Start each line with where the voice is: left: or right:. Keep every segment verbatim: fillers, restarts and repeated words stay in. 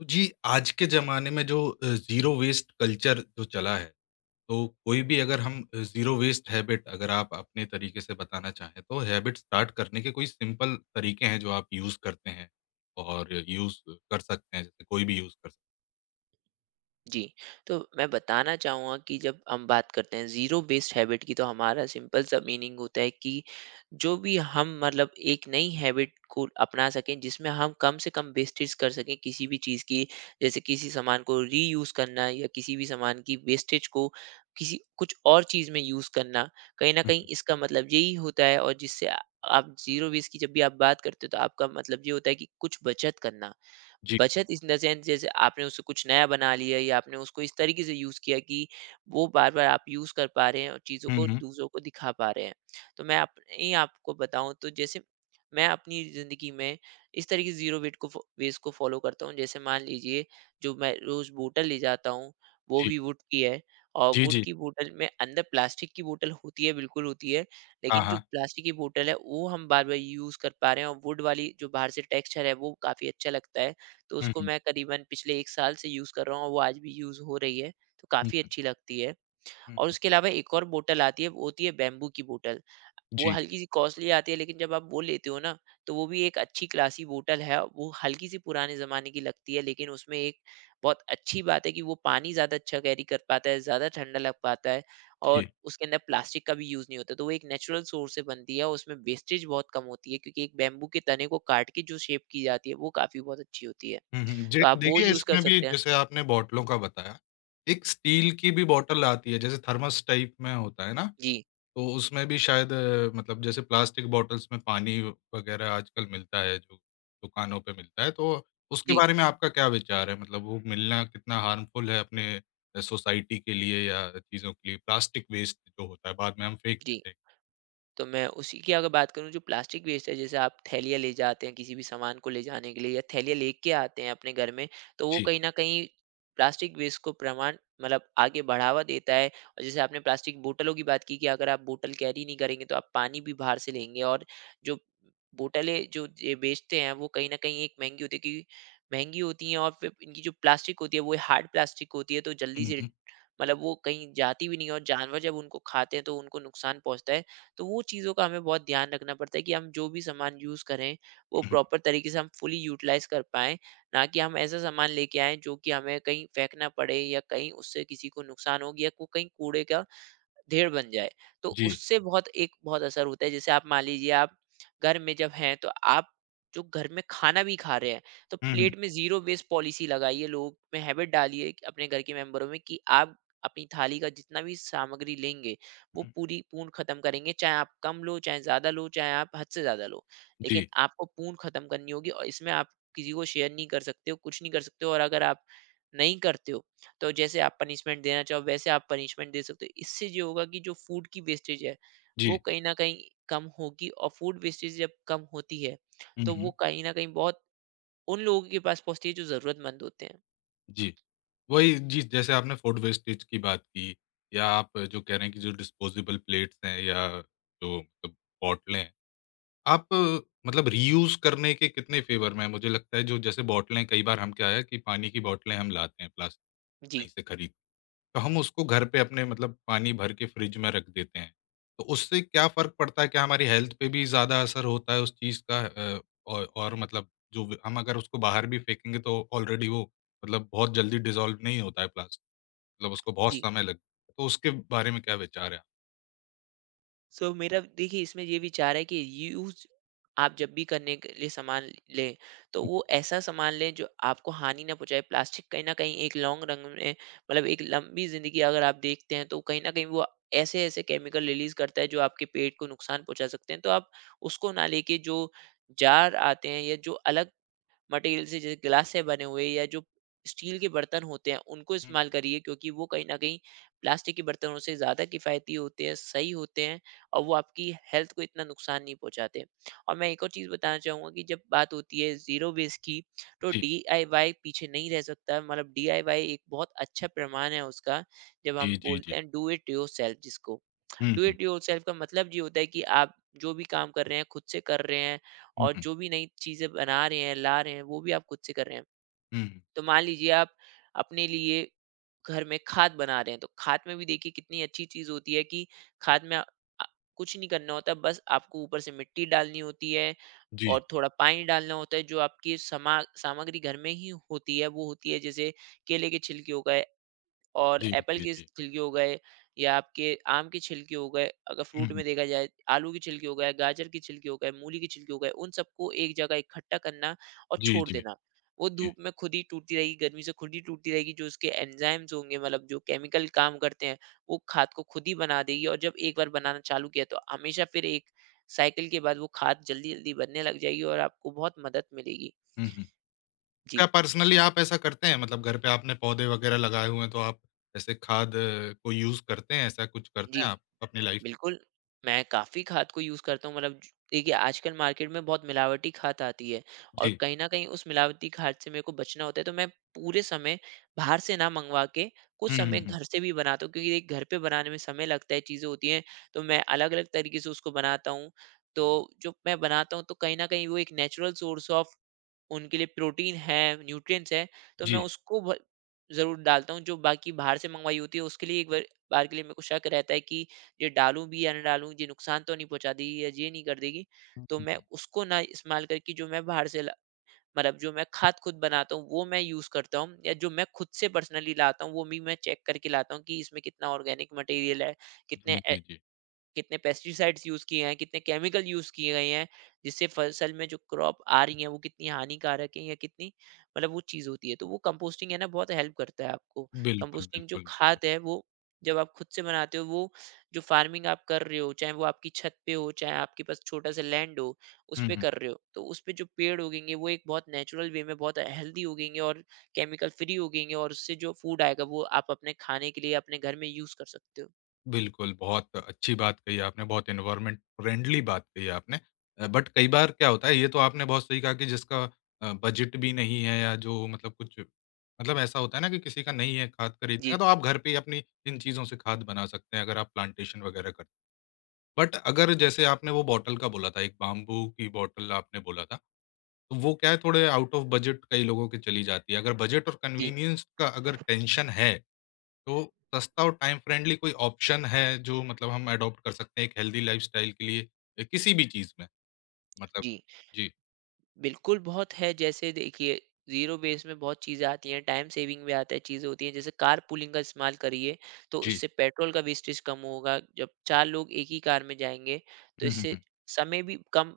left: तो जी, आज के ज़माने में जो अ, ज़ीरो वेस्ट कल्चर जो चला है, तो कोई भी अगर हम अ, ज़ीरो वेस्ट हैबिट अगर आप अपने तरीके से बताना चाहें, तो हैबिट स्टार्ट करने के कोई सिंपल तरीके हैं जो आप यूज़ करते हैं और यूज़ कर सकते हैं, जैसे कोई भी यूज़ कर सकता।
right: जी, तो मैं बताना चाहूँगा कि जब हम बात करते हैं ज़ीरो बेस्ड हैबिट की, तो हमारा सिंपल सा मीनिंग होता है कि जो भी हम मतलब एक नई हैबिट को अपना सकें जिसमें हम कम से कम वेस्टेज कर सकें किसी भी चीज़ की। जैसे किसी सामान को रीयूज़ करना या किसी भी सामान की वेस्टेज को किसी कुछ और चीज़ में यूज़ करना। कहीं न
left: हुँ,
right: कहीं
left: हुँ।
right: इसका मतलब यही होता है, और जिससे आ- आप ज़ीरो वेस्ट की जब भी आप बात करते हो, तो आपका मतलब ये होता है कि कुछ बचत करना।
left: जी।
right: बचत इस द सेंस, जैसे आपने उससे कुछ नया बना लिया या आपने उसको इस तरीके से यूज़ किया कि वो बार-बार आप यूज़ कर पा रहे हैं और चीज़ों
left: हुँ,
right: को
left: हुँ।
right: दूसरों को दिखा पा रहे हैं। तो मैं अपनी आपको बताऊँ तो जैसे मैं अपनी ज़िंदगी में इस तरीके से ज़ीरो वेट को फ़ो वेस्ट को फ़ॉलो करता हूँ। जैसे मान लीजिए, जो मैं रोज़ बोतल ले जाता हूँ, वो
left: जी।
right: भी वुड की है। और
left: जी,
right: वुड
left: जी।
right: की बोतल में अंदर प्लास्टिक की बोतल होती है, बिल्कुल होती है।
left: हाँ,
right: लेकिन जो
left: हाँ।
right: प्लास्टिक की बोतल है, वो हम बार-बार यूज़ कर पा रहे हैं, और वुड वाली जो बाहर से टेक्सचर है, वो काफ़ी अच्छा लगता है। तो
left: हुँ,
right: उसको
left: हुँ।
right: मैं करीबन पिछले एक साल से यूज़ कर रहा हूँ और वो आज भी यूज़ हो रही है, तो
left: हुँ,
right: काफ़ी
left: हुँ।
right: अच्छी लगती है।
left: हुँ,
right: और
left: हुँ।
right: उसके अलावा एक और बॉटल आती है, वो होती है बैम्बू की बॉटल। वो
left: जी,
right: हल्की-सी कॉस्टली आती है, लेकिन जब आप वो लेते हो ना, तो वो भी एक अच्छी क्लासी बॉटल है। वो हल्की-सी पुराने ज़माने की लगती है, लेकिन उसमें एक बहुत अच्छी बात है कि वो पानी ज़्यादा अच्छा कैरी कर पाता है, ज़्यादा ठंडा लग पाता है, और
left: जी।
right: उसके अंदर प्लास्टिक का भी यूज़ नहीं होता। तो वो एक नेचुरल सोर्स से बनती है और उसमें वेस्टेज बहुत कम होती है, क्योंकि एक बैम्बू के तने को काट के जो शेप की जाती है, वो काफ़ी बहुत अच्छी होती है।
left: हुँ, हुँ। जे
right: तो आप वो
left: देखिए,
right: यूज़ कर
left: इसमें भी
right: सकते हैं।
left: जैसे आपने बॉटलों का बताया, एक स्टील की भी बॉटल आती है, जैसे थर्मस टाइप में होता है ना?
right: जी,
left: तो उसमें भी शायद अ, मतलब जैसे प्लास्टिक बॉटल्स में पानी वगैरह आजकल मिलता है जो दुकानों पे मिलता है, तो उसके
right: जी,
left: बारे में आपका क्या विचार है? मतलब वो मिलना कितना हार्मफुल है अपने अ, सोसाइटी के लिए या चीज़ों के लिए? प्लास्टिक वेस्ट जो होता है बाद में हम फेंक
right: जी।
left: देते हैं।
right: तो मैं उसी की अगर बात करूँ, जो प्लास्टिक वेस्ट है, जैसे आप थैलियाँ ले जाते हैं किसी भी सामान को ले जाने के लिए, या थैलियाँ लेके आते हैं अपने घर में, तो वो
left: जी।
right: कहीं ना कहीं प्लास्टिक वेस्ट को प्रमाण मतलब आगे बढ़ावा देता है। और जैसे आपने प्लास्टिक बोतलों की बात की कि अगर आप बोतल कैरी नहीं करेंगे, तो आप पानी भी बाहर से लेंगे, और जो बोतलें जो ये बेचते हैं, वो कहीं ना कहीं एक महंगी होती है, क्योंकि महंगी होती हैं, और फिर इनकी जो प्लास्टिक होती है, वो हार्ड प्लास्टिक होती है, तो जल्दी
left: हुँ,
right: से
left: हुँ,
right: मतलब वो कहीं जाती भी नहीं है, और जानवर जब उनको खाते हैं, तो उनको नुकसान पहुंचता है। तो वो चीज़ों का हमें बहुत ध्यान रखना पड़ता है कि हम जो भी सामान यूज़ करें, वो
left: हुँ, हुँ।
right: प्रॉपर तरीके से हम फुली यूटिलाइज कर पाएँ, ना कि हम ऐसा सामान लेके आएँ जो कि हमें कहीं फेंकना पड़े, या कहीं उससे किसी को नुकसान हो गया, या को कहीं कूड़े का ध्येय बन जाए। तो
left: जी।
right: उससे बहुत एक बहुत असर होता है। जैसे आप मान लीजिए, आप घर में जब हैं, तो आप जो घर में खाना भी खा रहे हैं, तो
left: हुँ, हुँ,
right: प्लेट में ज़ीरो वेस्ट पॉलिसी लगाइए, लोग में हैबिट डालिए कि अपने घर के मेंबरों में कि आप अपनी थाली का जितना भी सामग्री लेंगे, वो
left: हुँ।
right: पूरी पूर्ण ख़त्म करेंगे। चाहे आप कम लो, चाहे ज़्यादा लो, चाहे आप हद से ज़्यादा लो। लेकिन
left: जी,
right: आपको पूर्ण ख़त्म करनी होगी, और इसमें आप किसी को शेयर नहीं कर सकते हो, कुछ नहीं कर सकते हो, और अगर आप नहीं करते हो, तो जैसे आप पनिशमेंट देना चाहो वैसे आप पनिशमेंट दे सकते हो। इससे ये होगा कि जो फूड की वेस्टेज है,
left: जी।
right: वो कहीं ना कहीं कम होगी, और फूड वेस्टेज जब कम होती है,
left: हुँ,
right: तो वो
left: हुँ।
right: कहीं ना कहीं बहुत उन लोगों के पास पहुंचती है जो जरूरतमंद होते हैं।
left: जी। वही जी, जैसे आपने फूड वेस्टेज की बात की या आप जो कह रहे हैं कि जो डिस्पोज़ेबल प्लेट्स हैं या जो मतलब बॉटलें हैं आप अ, मतलब रीयूज़ करने के कितने फ़ेवर में हैं? मुझे लगता है जो जैसे बॉटलें कई बार हम क्या है कि पानी की बॉटलें हम लाते हैं प्लास्टिक
right: जी,
left: कहीं से खरीद, तो हम उसको घर पे अपने मतलब पानी भर के फ्रिज में रख देते हैं। तो उससे क्या फ़र्क पड़ता है? क्या हमारी हेल्थ पे भी ज़्यादा असर होता है उस चीज़ का? अ, और और मतलब जो व हम अगर उसको बाहर भी फेंकेंगे तो ऑलरेडी वो मतलब बहुत जल्दी डिज़ॉल्व नहीं होता है प्लास्टिक, मतलब उसको बहुत
right: जी।
left: समय लग, तो उसके बारे में क्या विचार है?
right: सो so, मेरा देखिए इसमें ये विचार है कि यूज आप जब भी करने के लिए सामान लें, तो
left: हुँ,
right: वो ऐसा सामान लें जो आपको हानि ना पहुंचाए। प्लास्टिक कहीं ना कहीं एक लॉन्ग रन में मतलब एक लंबी जिंदगी अगर आप देखते हैं, तो कहीं ना कहीं वो ऐसे ऐसे केमिकल रिलीज करता है जो आपके पेट को नुकसान पहुंचा सकते हैं। तो आप उसको ना लेके जो जार आते हैं, या जो अलग मटेरियल से जैसे ग्लास से बने हुए, या जो स्टील के बर्तन होते हैं, उनको
left: हुँ, हुँ।
right: इस्तेमाल करिए, क्योंकि वो कहीं ना कहीं प्लास्टिक के बर्तनों से ज़्यादा किफ़ायती होते हैं, सही होते हैं, और वो आपकी हेल्थ को इतना नुकसान नहीं पहुंचाते। और मैं एक और चीज़ बताना चाहूँगा कि जब बात होती है ज़ीरो वेस्ट की, तो
left: जी,
right: डीआईवाई पीछे नहीं रह सकता। मतलब डीआईवाई एक बहुत अच्छा प्रमाण है उसका। जब
left: जी,
right: हम
left: जी,
right: बोलते
left: जी।
right: हैं डू इट योर सेल्फ, जिसको
left: हुँ,
right: डू
left: हुँ।
right: इट योर सेल्फ का मतलब ये होता है कि आप जो भी काम कर रहे हैं, खुद से कर रहे हैं,
left: हुँ,
right: और
left: हुँ।
right: जो भी नई चीज़ें बना रहे हैं, ला रहे हैं, वो भी आप खुद से कर रहे हैं।
left: हुँ, हुँ।
right: तो मान लीजिए, आप अपने लिए घर में खाद बना रहे हैं, तो खाद में भी देखिए कितनी अच्छी चीज़ होती है कि खाद में अ, कुछ नहीं करना होता, बस आपको ऊपर से मिट्टी डालनी होती है
left: जी।
right: और थोड़ा पानी डालना होता है, जो आपकी समा सामग्री घर में ही होती है। वो होती है जैसे केले के छिलके हो गए, और
left: जी,
right: एप्पल
left: जी,
right: के स
left: जी।
right: छिलके हो गए, या आपके आम के छिलके हो गए, अगर
left: हुँ,
right: फ्रूट
left: हुँ।
right: में देखा जाए, आलू के छिलके हो गए, गाजर के छिलके हो गए, मूली के छिलके हो गए, उन सबको एक जगह इकट्ठा करना और
left: जी,
right: छोड़
left: जी,
right: देना। वो
left: जी।
right: धूप में खुद ही टूटती रहेगी, गर्मी से खुद ही टूटती रहेगी, जो उसके एंजाइम्स होंगे मतलब जो केमिकल काम करते हैं, वो खाद को खुद ही बना देगी। और जब एक बार बनाना चालू किया, तो हमेशा फिर एक साइकिल के बाद वो खाद जल्दी-जल्दी बनने लग जाएगी और आपको बहुत मदद मिलेगी।
left: हुँ, हुँ। क्या
right: जी,
left: पर्सनली आप ऐसा करते हैं? मतलब घर पे आपने पौधे वगैरह लगाए हुए हैं, तो आप ऐसे खाद अ, को यूज़ करते हैं, ऐसा कुछ
right: जी।
left: करते हैं आप अपनी लाइफ़।
right: बिल्कुल, मैं काफ़ी खाद को यूज़ करता हूँ। मतलब ज देखिए, आजकल मार्केट में बहुत मिलावटी खाद आती है, और
left: जी।
right: कहीं न कहीं उस मिलावटी खाद से मेरे को बचना होता है, तो मैं पूरे समय बाहर से ना मँगवा के कुछ
left: हुँ, हुँ,
right: समय
left: हुँ।
right: घर से भी बनाता हूँ, क्योंकि घर पे बनाने में समय लगता है, चीज़ें होती हैं, तो मैं अलग-अलग तरीके से उसको बनाता हूँ। तो जो मैं बनाता हूँ, तो कहीं न कहीं वो एक नेचुरल सोर्स ऑफ उनके लिए प्रोटीन है, न्यूट्रिएंट्स हैं, तो मैं
left: जी।
right: उसको ब ज़रूर डालता हूँ। जो बाकी बाहर से मँगवाई होती है, उसके लिए एक बार बार के लिए मेरे को शक रहता है कि ये डालूँ भी या ना डालूँ, ये नुकसान तो नहीं पहुँचा देगी या ये नहीं कर देगी।
left: हुँ,
right: तो मैं
left: हुँ।
right: उसको ना इस्तेमाल करके जो मैं बाहर से ला मतलब जो मैं खाद खुद बनाता हूँ, वो मैं यूज़ करता हूँ, या जो मैं खुद से पर्सनली लाता हूँ, वो भी मैं चेक करके लाता हूँ कि इसमें कितना ऑर्गेनिक मटेरियल है, कितने
left: जी, जी, जी।
right: कितने पेस्टिसाइड्स यूज किए हैं, कितने केमिकल यूज किए गए हैं, जिससे फसल में जो क्रॉप आ रही है वो कितनी हानिकारक है या कितनी मतलब वो चीज़ होती है। तो वो कंपोस्टिंग है ना, बहुत हेल्प करता है आपको।
left: बिल्कुल,
right: कंपोस्टिंग जो
left: बिल्कुल, बिल्कुल।
right: खाद है, वो जब आप खुद से बनाते हो, वो जो फार्मिंग आप कर रहे हो, चाहे वो आपकी छत पे हो, चाहे आपके पास छोटा सा लैंड हो, उस
left: हुँ,
right: पे
left: हुँ।
right: कर रहे हो, तो उस पे जो पेड़ उगेंगे वो एक बहुत नेचुरल वे में बहुत हेल्दी उगेंगे और केमिकल फ्री उगेंगे, और उससे जो फूड आएगा वो आप अपने खाने के लिए अपने घर में यूज कर सकते हो।
left: बिल्कुल, बहुत अच्छी बात कही आपने, बहुत एनवायरनमेंट फ्रेंडली बात कही आपने। अ, बट कई बार क्या होता है, ये तो आपने बहुत सही कहा कि जिसका अ, बजट भी नहीं है या जो मतलब कुछ मतलब ऐसा होता है ना कि किसी का नहीं है खाद खरीदने का,
right: जी,
left: तो आप घर पे ही अपनी इन चीज़ों से खाद बना सकते हैं, अगर आप प्लांटेशन वगैरह करते हैं। बट अगर जैसे आपने वो बॉटल का बोला था, एक बाम्बू की बॉटल आपने बोला था, तो वो क्या है थोड़े आउट ऑफ बजट कई लोगों की चली जाती है। अगर बजट और
right: जी,
left: कन्वीनियंस का अगर टेंशन है तो सस्ता और टाइम फ्रेंडली कोई ऑप्शन है जो मतलब हम एडॉप्ट कर सकते हैं एक हेल्दी लाइफ़स्टाइल के लिए अ, किसी भी चीज़ में मतलब?
right: जी।
left: जी,
right: बिल्कुल, बहुत है। जैसे देखिए, ज़ीरो बेस में बहुत चीज़ें आती हैं, टाइम सेविंग भी आता है, चीज़ें होती हैं। जैसे कारपूलिंग का इस्तेमाल करिए, तो
left: जी।
right: उससे पेट्रोल का वेस्टेज कम होगा। जब चार लोग एक ही कार में जाएँगे, तो
left: हुँ, हुँ,
right: इससे
left: हुँ।
right: समय भी कम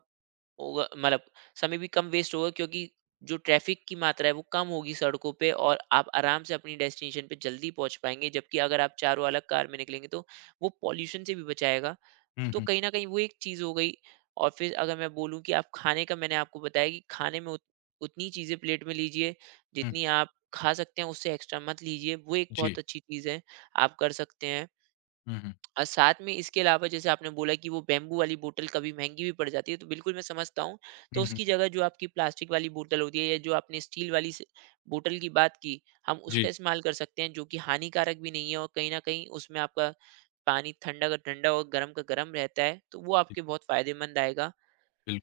right: होगा, मतलब समय भी कम वेस्ट होगा, क्योंकि जो ट्रैफ़िक की मात्रा है, वो कम होगी सड़कों पे, और आप आराम से अपनी डेस्टिनेशन पे जल्दी पहुँच पाएँगे। जबकि अगर आप चारों अलग कार में निकलेंगे, तो वो पॉल्यूशन से भी बचाएगा,
left: हुँ,
right: तो
left: हुँ,
right: कहीं न कहीं वो एक चीज़ हो गई। और फिर अगर मैं बोलूँ कि आप खाने का, मैंने आपको बताया कि खाने में उत उतनी चीज़ें प्लेट में लीजिए,
left: हुँ।
right: जितनी आप खा सकते हैं, उससे एक्स्ट्रा मत लीजिए, वो एक
left: जी।
right: बहुत अच्छी चीज़ है, आप कर सकते हैं।
left: हुँ, हुँ,
right: और साथ में इसके अलावा जैसे आपने बोला कि वो बैम्बू वाली बोतल कभी महँगी भी पड़ जाती है, तो बिल्कुल मैं समझता हूँ। तो
left: हुँ, हुँ।
right: उसकी जगह जो आपकी प्लास्टिक वाली बोतल होती है, या जो आपने स्टील वाली स बोतल की बात की, हम उसका
left: जी,
right: इस्तेमाल कर सकते हैं जो कि हानिकारक भी नहीं है और कहीं न कहीं उसमें आपका पानी ठंडा का ठंडा और गर्म का गर्म रहता है, तो वो
left: जी।
right: आपके बहुत फायदेमंद आएगा।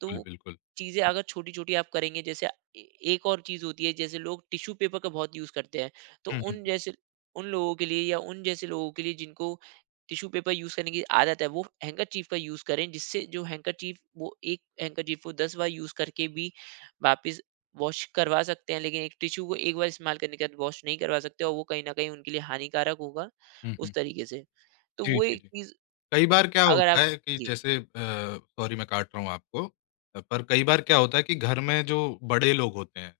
right: तो वो
left: बिल्कुल।
right: चीज़ें अगर छोटी-छोटी आप करेंगे, जैसे ए एक और चीज़ होती है, जैसे लोग टिश्यू पेपर का बहुत यूज़ करते हैं, तो
left: हुँ, हुँ,
right: उन जैसे उन लोगों के लिए या उन जैसे लोगों के लिए जिनको टिश्यू पेपर यूज़ करने की आदत है, वो हैंकरचीफ का यूज़ करें, जिससे जो हैंकरचीफ वो एक हैंकरचीफ को दस बार यूज़ करके भी वापस वॉश करवा सकते हैं, लेकिन एक टिश्यू को एक बार इस्तेमाल करने के बाद वॉश नहीं करवा सकते और वो कहीं न कहीं उनके लिए हानिकारक होगा
left: हुँ,
right: उस
left: हुँ।
right: तरीके से। तो
left: जी,
right: वो
left: जी,
right: एक
left: जी।
right: चीज़।
left: कई बार क्या
right: अगर
left: होता
right: आप
left: है कि
right: जी,
left: जैसे अ, सॉरी मैं काट रहा हूँ आपको। अ, पर कई बार क्या होता है कि घर में जो बड़े लोग होते हैं,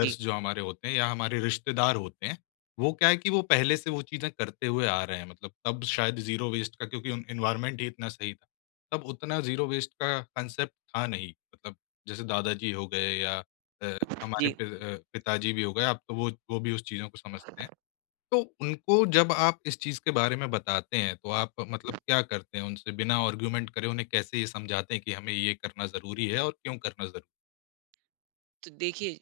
right: जी,
left: जो हमारे होते हैं या हमारे रिश्तेदार होते हैं, वो क्या है कि वो पहले से वो चीज़ें करते हुए आ रहे हैं मतलब तब शायद ज़ीरो वेस्ट का क्योंकि उन एनवायरनमेंट ही इतना सही था। तब उतना ज़ीरो वेस्ट का कांसेप्ट था नहीं, मतलब जैसे दादाजी हो गए या अ, हमारे
right: जी।
left: पि अ, पिताजी भी हो गए, अब तो वो वो भी उस चीज़ों को समझते हैं। तो उनको जब आप इस चीज़ के बारे में बताते हैं, तो आप मतलब क्या करते हैं उनसे? बिना आर्ग्यूमेंट करे उन्हें कैसे ये समझाते हैं कि हमें ये करना ज़रूरी है और क्यों करना ज़रूरी
right: तो देखिए,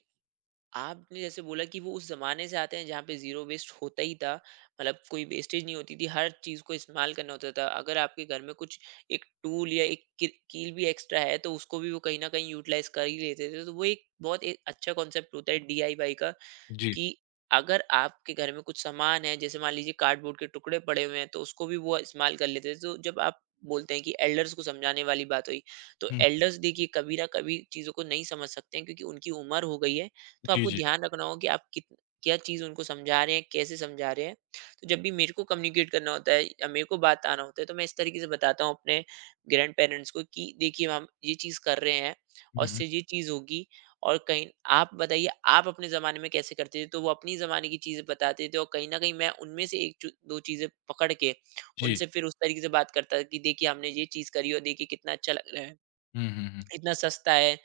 right: आपने जैसे बोला कि वो उस ज़माने से आते हैं जहाँ पे ज़ीरो वेस्ट होता ही था। मतलब कोई वेस्टेज नहीं होती थी, हर चीज़ को इस्तेमाल करना होता था। अगर आपके घर में कुछ एक टूल या एक कि कील भी एक्स्ट्रा है, तो उसको भी वो कहीं न कहीं यूटिलाइज़ कर ही लेते थे। तो वो एक बहुत एक अच्छा कॉन्सेप्ट होता है डीआईवाई का,
left: है? जी।
right: कि अगर आपके घर में कुछ सामान है, जैसे मान लीजिए कार्डबोर्ड के टुकड़े पड़े हुए हैं, तो उसको भी वो इस्तेमाल कर लेते थे। तो जब आप बोलते हैं कि एल्डर्स को समझाने वाली बात हुई, तो
left: हुँ।
right: एल्डर्स देखिए कभी ना कभी चीज़ों को नहीं समझ सकते हैं क्योंकि उनकी उम्र हो गई है। तो
left: जी,
right: आपको
left: जी।
right: ध्यान रखना होगा कि आप कित क्या चीज़ उनको समझा रहे हैं, कैसे समझा रहे हैं। तो जब भी मेरे को कम्युनिकेट करना होता है या मेरे को बात आना होता है, तो मैं इस तरीके से बताता हूँ अपने ग्रैंड पेरेंट्स को कि देखिए, हम ये चीज़ कर रहे हैं और
left: हुँ, हुँ।
right: इससे ये चीज़ होगी और कहीं आप बताइए आप अपने ज़माने में कैसे करते थे? तो वो अपनी ज़माने की चीज़ें बताते थे और कहीं न कहीं मैं उनमें से एक चू दो चीज़ें पकड़ के
left: जी।
right: उनसे फिर उस तरीके से बात करता था कि देखिए, हमने ये चीज़ करी और देखिए कितना अच्छा लग रहा है,
left: हुँ, हुँ, हुँ।
right: इतना सस्ता है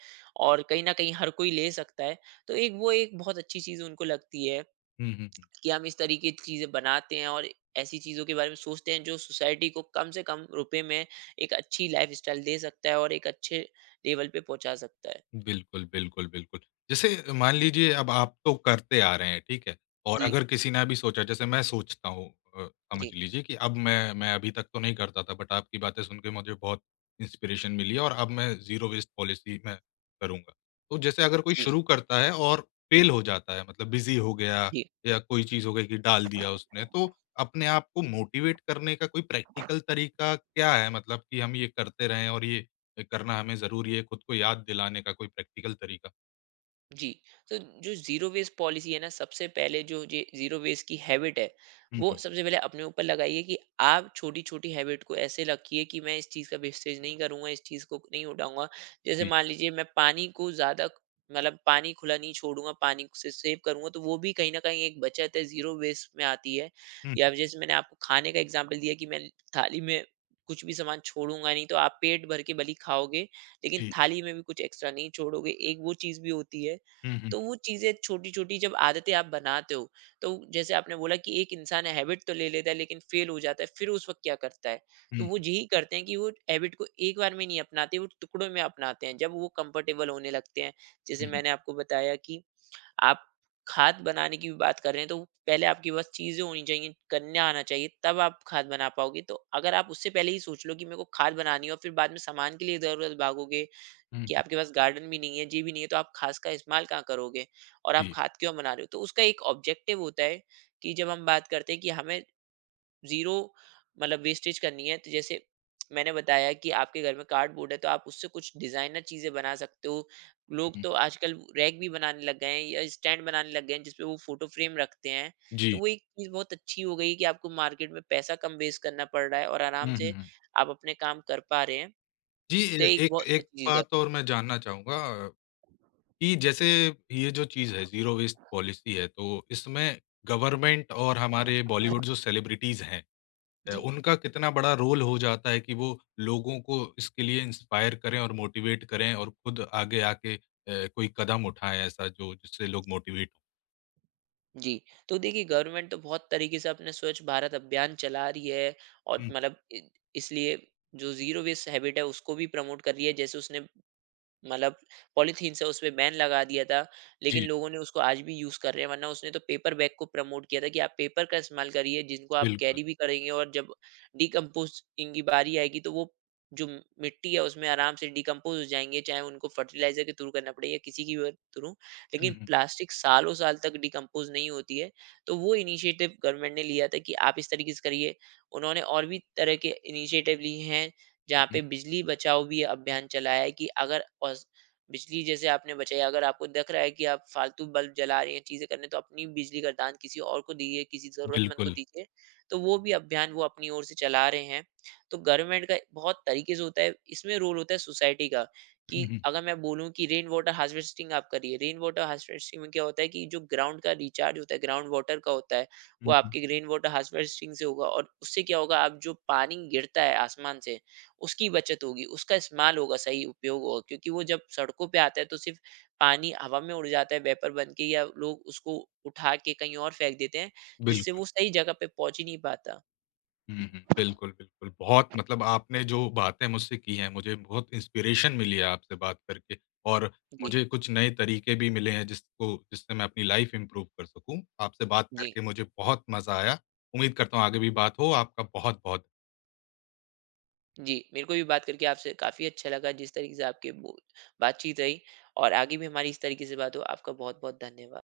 right: और कहीं न कहीं हर कोई ले सकता है। तो एक वो एक बहुत अच्छी चीज़ उनको लगती है
left: हुँ, हुँ।
right: कि हम इस तरीके की चीज़ें बनाते हैं और ऐसी चीज़ों के बारे में सोचते हैं जो सोसाइटी को कम से कम रुपए में एक अच्छी लाइफ़स्टाइल दे सकता है और एक अच्छे लेवल पे पहुँचा सकता है।
left: बिल्कुल, बिल्कुल, बिल्कुल। जैसे मान लीजिए अब आप तो करते आ रहे हैं, ठीक है? और
right: जी,
left: अगर किसी ने अभी सोचा जैसे मैं सोचता हूँ, अ, समझ
right: जी,
left: लीजिए कि अब मैं मैं अभी तक तो नहीं करता था बट आपकी बातें सुन के मुझे बहुत इंस्पिरेशन मिली है और अब मैं ज़ीरो वेस्ट पॉलिसी मैं करूँगा। तो जैसे अगर कोई
right: जी,
left: शुरू करता है और फेल हो जाता है मतलब बिज़ी हो गया
right: जी।
left: या कोई चीज़ हो गई कि डाल दिया उसने, तो अपने आप को मोटिवेट करने का कोई प्रैक्टिकल तरीका क्या है? मतलब कि हम ये करते रहें और ये करना हमें ज़रूरी है, खुद को याद दिलाने का कोई प्रैक्टिकल तरीका?
right: जी, तो जो ज़ीरो वेस्ट पॉलिसी है ना, सबसे पहले जो जे ज़ीरो वेस्ट की हैबिट है,
left: हुँ,
right: वो
left: हुँ।
right: सबसे पहले अपने ऊपर लगाइए कि आप छोटी-छोटी हैबिट को ऐसे रखिए कि मैं इस चीज़ का वेस्टेज नहीं करूँगा, इस चीज़ को नहीं उठाऊँगा। जैसे
left: जी।
right: मान लीजिए मैं पानी को ज़्यादा मतलब पानी खुला नहीं छोड़ूँगा, पानी को से सेव करूँगा, तो वो भी कहीं न कहीं एक बचत है, ज़ीरो वेस्ट में आती है।
left: हुँ, हुँ।
right: या जैसे मैंने आपको खाने का एग्ज़ाम्पल दिया कि मैं थाली में कुछ भी सामान छोड़ूँगा नहीं, तो आप पेट भर के भले ही खाओगे, लेकिन
left: जी।
right: थाली में भी कुछ एक्स्ट्रा नहीं छोड़ोगे, एक वो चीज़ भी होती है।
left: हुँ, हुँ।
right: तो वो चीज़ें छोटी-छोटी जब आदतें आप बनाते हो, तो जैसे आपने बोला कि एक इंसान हैबिट तो ले लेता है लेकिन फेल हो जाता है, फिर उस वक़्त क्या करता है?
left: हुँ,
right: तो
left: हुँ।
right: वो यही करते हैं कि वो हैबिट को एक बार में नहीं अपनाते, वो टुकड़ों में अपनाते हैं, जब वो कंफर्टेबल होने लगते हैं। जैसे
left: हुँ, हुँ।
right: मैंने आपको बताया कि आप खाद बनाने की भी बात कर रहे हैं, तो पहले आपके पास चीजें होनी चाहिए, करना आना चाहिए, तब आप खाद बना पाओगे। तो अगर आप उससे पहले ही सोच लो कि मेरे को खाद बनानी है और फिर बाद में सामान के लिए इधर उधर भागोगे
left: हुँ, हुँ।
right: कि आपके पास गार्डन भी नहीं है, जी भी नहीं है, तो आप खाद का इस्तेमाल कहाँ करोगे और आप
left: जी।
right: खाद क्यों बना रहे हो? तो उसका एक ऑब्जेक्टिव होता है कि जब हम बात करते हैं कि हमें जीरो मतलब वेस्टेज करनी है, तो जैसे मैंने बताया कि आपके घर में कार्डबोर्ड है, तो आप उससे कुछ डिजाइनर चीजें बना सकते हो।
left: हुँ,
right: लोग
left: हुँ।
right: तो आजकल रैक भी बनाने लग गए हैं या स्टैंड बनाने लग गए हैं जिसपे वो फोटो फ्रेम रखते हैं। तो
left: जी।
right: वो एक चीज बहुत अच्छी हो गई कि आपको मार्केट में पैसा कम वेस्ट करना पड़ रहा है और आराम
left: हुँ, हुँ,
right: से
left: हुँ।
right: आप अपने काम कर पा रहे हैं।
left: जी,
right: तो
left: ए
right: ये एक
left: एक
right: बहुत
left: एक
right: अच्छी चीज है।
left: बात और मैं जानना चाहूँगा कि जैसे ये जो चीज़ है ज़ीरो वेस्ट पॉलिसी है, तो इसमें गवर्नमेंट और हमारे बॉलीवुड जो सेलिब्रिटीज़ हैं, अ,
right: जी।
left: उनका कितना बड़ा रोल हो जाता है कि वो लोगों को इसके लिए इंस्पायर करें और मोटिवेट करें और खुद आगे आके अ, कोई कदम उठाएँ ऐसा जो जिससे लोग मोटिवेट हों?
right: जी, तो देखिए, गवर्नमेंट तो बहुत तरीके से अपने स्वच्छ भारत अभियान चला रही है और
left: हुँ।
right: मतलब इ इसलिए जो ज़ीरो वेस्ट हैबिट है उसको भी प्रमोट कर रही है। जैसे उसने मतलब पॉलीथीन से उसपे बैन लगा दिया था, लेकिन
left: जी,
right: लोगों ने उसको आज भी यूज़ कर रहे हैं, वरना उसने तो पेपर बैग को प्रमोट किया था कि आप पेपर का इस्तेमाल करिए, जिनको आप
left: बिल्कुल।
right: कैरी भी करेंगे और जब डिकम्पोज़िंग की बारी आएगी, तो वो जो मिट्टी है, उसमें आराम से डिकम्पोज़ हो जाएँगे, चाहे उनको फर्टिलाइज़र के थ्रू करना पड़े या किसी की भी थ्रू।
left: हुँ,
right: लेकिन
left: हुँ,
right: प्लास्टिक सालों साल तक डिकम्पोज़ नहीं होती है, तो वो इनिशिएटिव गवर्नमेंट ने लिया था कि आप इस तरीके से करिए। उन्होंने और भी तरह के इनिशिएटिव लिए हैं जहाँ
left: हुँ।
right: पे बिजली बचाओ भी अभियान चलाया है कि अगर औस बिजली जैसे आपने बचाई, अगर आपको दिख रहा है कि आप फालतू बल्ब जला रही हैं, चीज़ें कर रही हैं, तो अपनी बिजली का दान किसी और को दीजिए, किसी ज़रूरतमंद को
left: बिल्कुल।
right: दीजिए। तो वो भी अभियान वो अपनी ओर से चला रहे हैं। तो गवर्नमेंट का बहुत तरीके से होता है, इसमें रोल होता है सोसाइटी का, कि
left: हुँ, हुँ।
right: अगर मैं बोलूँ कि रेन वाटर हार्वेस्टिंग आप करिए। रेन वाटर हार्वेस्टिंग में क्या होता है कि जो ग्राउंड का रिचार्ज होता है, ग्राउंड वाटर का होता है, वो
left: हुँ, हुँ।
right: आपके रेन वाटर हार्वेस्टिंग से होगा और उससे क्या होगा, आप जो पानी गिरता है आसमान से, उसकी बचत होगी, उसका इस्तेमाल होगा, सही उपयोग होगा। क्योंकि वो जब सड़कों पे आता है तो सिर्फ़ पानी हवा में उड़ जाता है वेपर बन के, या लोग उसको उठा के कहीं और फेंक देते हैं, जिससे
left: बिल्कुल।
right: वो सही जगह पे पहुँच ही नहीं पाता।
left: हुँ, हुँ। बिल्कुल, बिल्कुल। बहुत मतलब आपने जो बातें मुझसे की हैं, मुझे बहुत इंस्पिरेशन मिली है आपसे बात करके और
right: जी,
left: मुझे कुछ नए तरीके भी मिले हैं जिसको जिससे मैं अपनी लाइफ़ इम्प्रूव कर सकूँ। आपसे बात
right: जी,
left: करके मुझे बहुत मज़ा आया। उम्मीद करता हूँ आगे भी बात हो। आपका बहुत-बहुत
right: जी। मेरे को भी बात करके आपसे काफ़ी अच्छा लगा, जिस तरीके से आपके बो बातचीत रही और आगे भी हमारी इस तरीके से बात हो। आपका बहुत-बहुत धन्यवाद।